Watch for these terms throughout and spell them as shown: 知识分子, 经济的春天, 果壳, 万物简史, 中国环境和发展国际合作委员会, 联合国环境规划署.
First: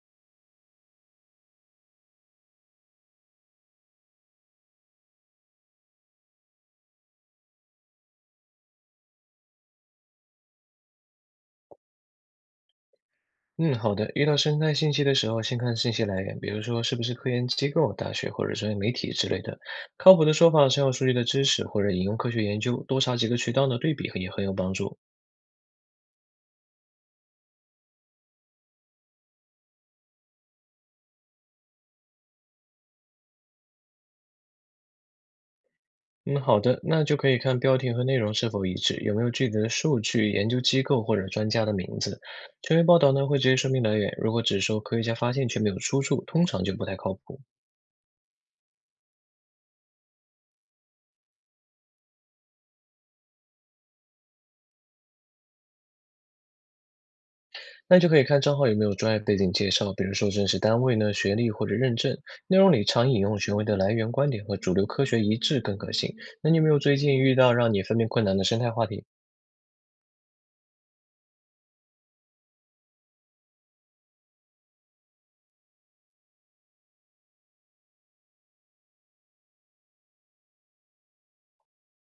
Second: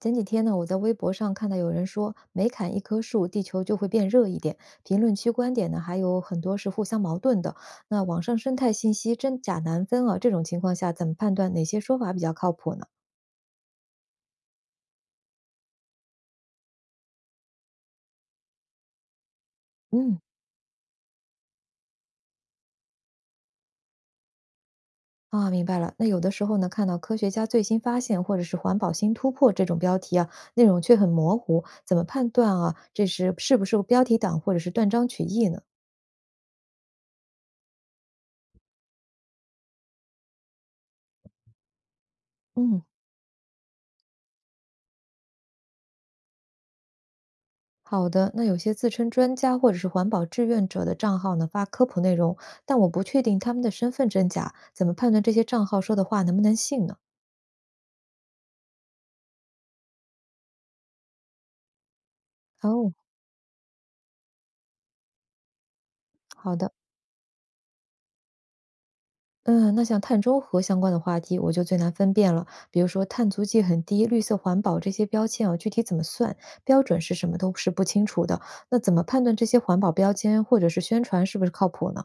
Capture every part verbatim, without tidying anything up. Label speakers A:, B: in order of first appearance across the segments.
A: 前几天呢，我在微博上看到有人说，每砍一棵树，地球就会变热一点。评论区观点呢，还有很多是互相矛盾的。那网上生态信息真假难分啊，这种情况下怎么判断哪些说法比较靠谱呢？
B: 嗯，好的。遇到生态信息的时候，先看信息来源，比如说是不是科研机构、大学或者专业媒体之类的。靠
A: 嗯，
B: 谱的说法是要数据的支持或者引用科学研究，多查几个渠道呢，对比也很有帮助。
A: 啊，明白了。那有的时候呢，看到科学家最新发现或者是环保新突破这种标题啊，内容却很模糊，怎么判断啊？这是是不是标题党或者是断章取义呢？
B: 嗯，好的，那就可以看标题和内容是否一致，有没有具体的数据、研究机构或者专家的名字。权
A: 嗯，
B: 威报道呢会直接说明来源，如果只说科学家发现却没有出处，通常就不太靠谱。
A: 好的，那有些自称专家或者是环保志愿者的账号呢，发科普内容，但我不确定他们的身份真假，怎么判断这些账号说的话能不能信呢？
B: 那就可以看账号有没有专业背景介绍，比如说正式单位呢、学历或者认证。内容里
A: 哦，
B: 常引用权威的来源观点和主流科学一致更可信。那
A: 好
B: 你有没
A: 的，
B: 有最近遇到让你分辨困难的生态话题？
A: 嗯，那像碳中和相关的话题，我就最难分辨了。比如说碳足迹很低、绿色环保这些标签啊，具体怎么算，标准是什么都是不清楚的。那怎么判断这些环保标签或者是宣传是不是靠谱呢？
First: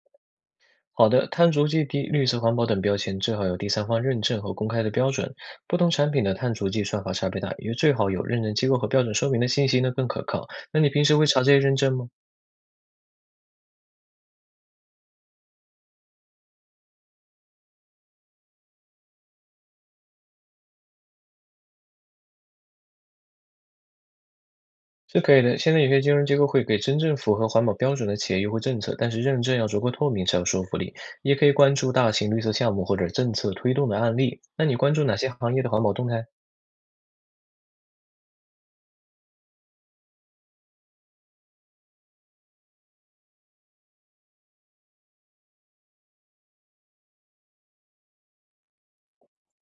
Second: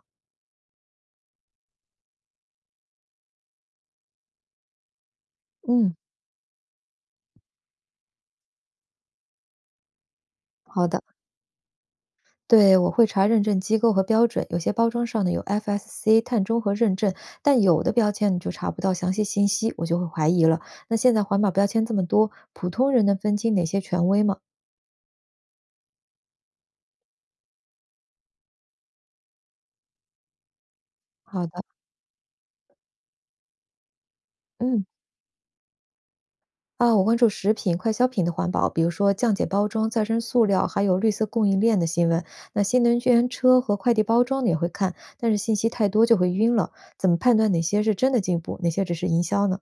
B: 好的，碳足迹低、绿色环保等标签最好有第三方认证和公开的标准。不同
A: 嗯，
B: 产品的碳足迹算法差别大，也最好有认证机构和标准说明的信息呢更可靠。那
A: 好
B: 你
A: 的。
B: 平时会查这些认证吗？
A: 对，我会查认证机构和标准，有些包装上呢有 F S C 碳中和认证，但有的标签你就查不到详细信息，我就会怀疑了。那现在环保标签这么多，普通人能分清哪些权威吗？
B: 是可以的。现在有些金融机构会给真正符合环保标准的企业优惠政策，但是认证要足够透明才有说服力。也
A: 好
B: 可以
A: 的，
B: 关注大型绿色项目或者政策推动的案例。那你
A: 嗯，
B: 关注哪些行业的环保动态？
A: 啊，我关注食品、快消品的环保，比如说降解包装、再生塑料，还有绿色供应链的新闻。那新能源车和快递包装呢也会看，但是信息太多就会晕了。怎么判断哪些是真的进步，哪些只是营销呢？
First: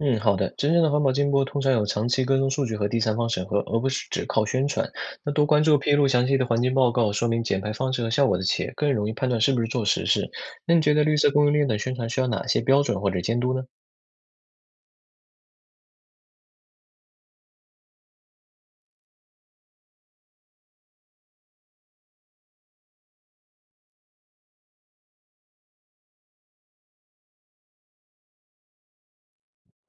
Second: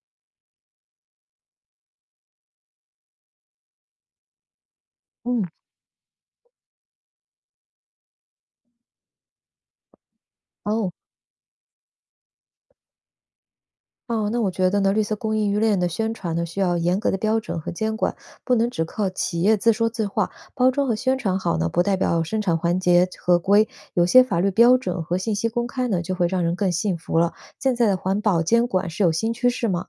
B: 嗯，好的。真正的环保进步通常有长期跟踪数据和第三方审核，而不是只靠宣传。那
A: 嗯，
B: 多关注披露详细的环境报告，说明减排方式和效果的企业，更容易判断是不是做实事。那你
A: 哦。
B: 觉得绿色供应链的宣传需要哪些标准或者监督呢？
A: 哦，那我觉得呢，绿色供应链的宣传呢，需要严格的标准和监管，不能只靠企业自说自话。包装和宣传好呢，不代表生产环节合规。有些法律标准和信息公开呢，就会让人更信服了。现在的环保监管是有新趋势吗？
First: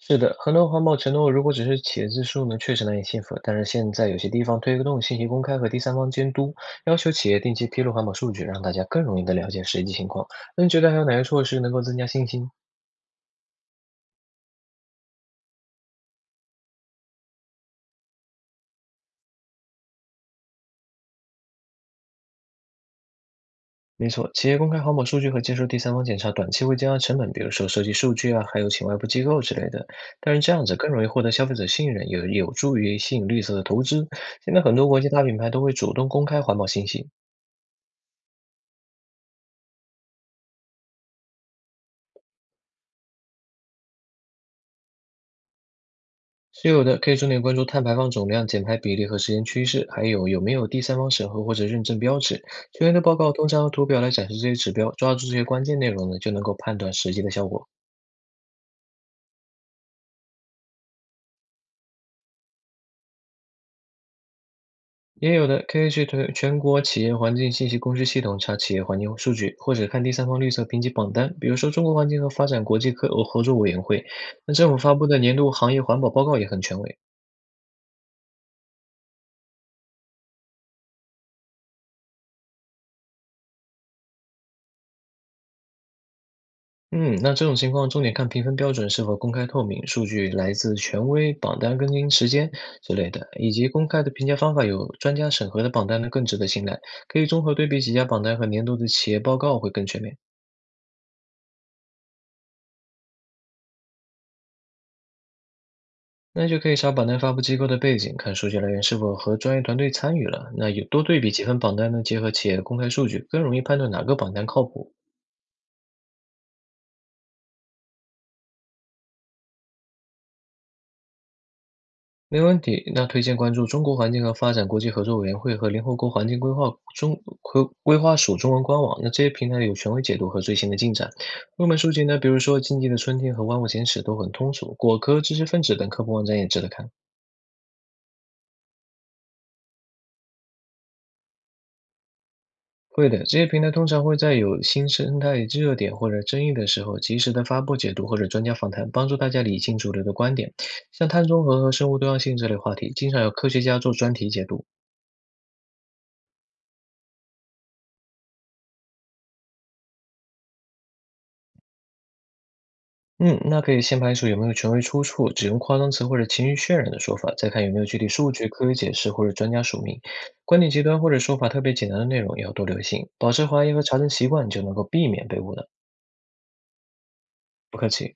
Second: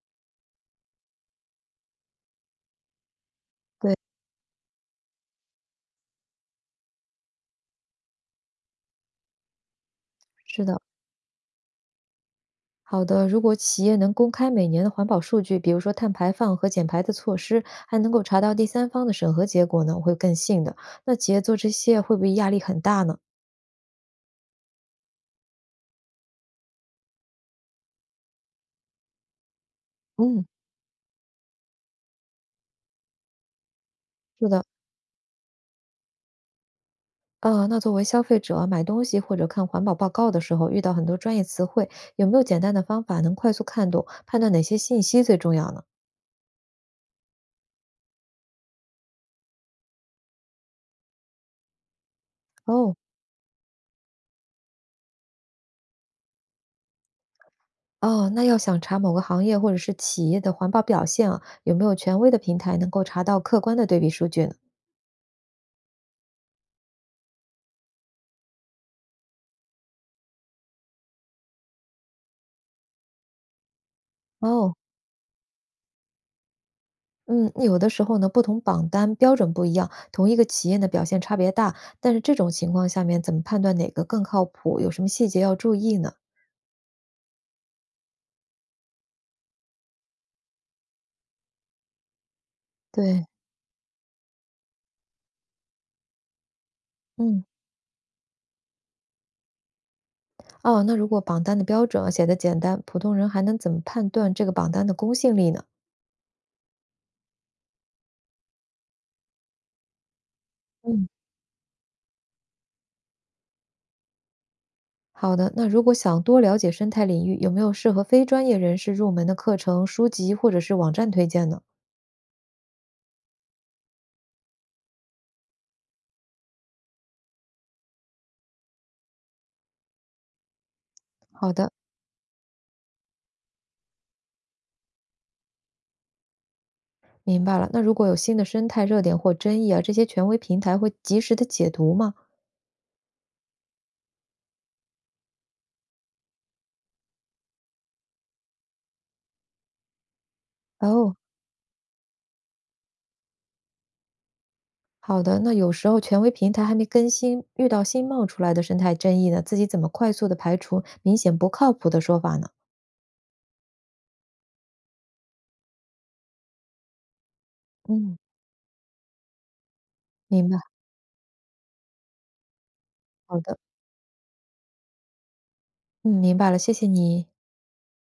B: 是的，很多环保承诺如果只是企业字数呢，确实难以信服。但是现
A: 对，
B: 在有些地方推动信息公开和第三方监督，要求企业定期披露环保数据，让大家更容易的了解实际情况。
A: 是
B: 那你
A: 的。
B: 觉得还有哪些措施能够增加信心？
A: 好的，如果企业能公开每年的环保数据，比如说碳排放和减排的措施，还能够查到第三方的审核结果呢，我会更信的。那企业做这些会不会压力很大呢？
B: 没错，企业公开环保数据和接受第三方检查，短期会降低成本，比如说收集数据啊，还有请外部机构之类的。但是
A: 嗯，
B: 这样子更容易获得消费者信任，也有助于吸引绿色的投资。
A: 是
B: 现在
A: 的。
B: 很多国际大品牌都会主动公开环保信息。
A: 呃，那作为消费者买东西或者看环保报告的时候，遇到很多专业词汇，有没有简单的方法能快速看懂，判断哪些信息最重要呢？
B: 是有的，可以重点关注碳排放总量、减排比例和时间趋势，还有有没有第三方审核或者认证标志。球员
A: 哦，
B: 的报告通常用图表来展示这些指标，抓住这些关键内容呢，就能够判断实际的效果。
A: 哦，那要想查某个行业或者是企业的环保表现啊，有没有权威的平台能够查到客观的对比数据呢？
B: 也有的可以去推全国企业环境信息公示系统查企业环境数据，或者看第三方绿色评级榜单，比如说中国环境和发展国际科呃合作委员会。那政
A: 哦，
B: 府发布的年度行业环保报告也很权威。
A: 嗯，有的时候呢，不同榜单标准不一样，同一个企业的表现差别大，但是这种情况下面怎么判断哪个更靠谱？有什么细节要注意呢？
B: 嗯，那这种情况重点看评分标准是否公开透明，数据来自权威、榜单更新时间之类
A: 对，
B: 的，以及公开的评价方法有专家审核的榜单呢更值得信赖。可以综
A: 嗯。
B: 合对比几家榜单和年度的企业报告会更全面。
A: 哦，那如果榜单的标准啊写的简单，普通人还能怎么判断这个榜单的公信力呢？
B: 那就可以查榜单发布机构的背景，看数据来源是否和专业团队参与了。那有多
A: 嗯，
B: 对比几份榜单呢，结合企业的公开数据，更容易判断哪个榜单靠谱。
A: 好的，那如果想多了解生态领域，有没有适合非专业人士入门的课程、书籍或者是网站推荐呢？
B: 没问题，那推荐关注中国环境和发展国际合作委员会和联合国环境规划中规规划署中文官网，那这些平台有权威解读和最新的进展。
A: 好
B: 入
A: 的，
B: 门书籍呢，比如说《经济的春天》和《万物简史》都很通俗，果壳、知识分子等科普网站也值得看。
A: 明白了。那如果有新的生态热点或争议啊，这些权威平台会及时的解读吗？
B: 会的，这些平台通常会在有新生态热点或者争议的时候，及时的发布解读或者专家访谈，帮助大家理清主流的观点。像
A: 哦，
B: 碳中和和生物多样性这类话题，经常有科学家做专题解读。
A: 好的。那有时候权威平台还没更新，遇到新冒出来的生态争议呢，自己怎么快速的排除明显不靠谱的说法呢？
B: 嗯，那可以先排除有没有权威出处，只用夸张词或者情绪渲染的说法，再看有没有具体
A: 嗯，
B: 数据、科学解释或者专家署名。
A: 明白。
B: 观点极端或者说法特别简单的内容也要多留心，保
A: 好
B: 持
A: 的，
B: 怀疑和查证习惯，你就能够避免被误导。
A: 嗯，明白了，谢谢你。
B: 不客气。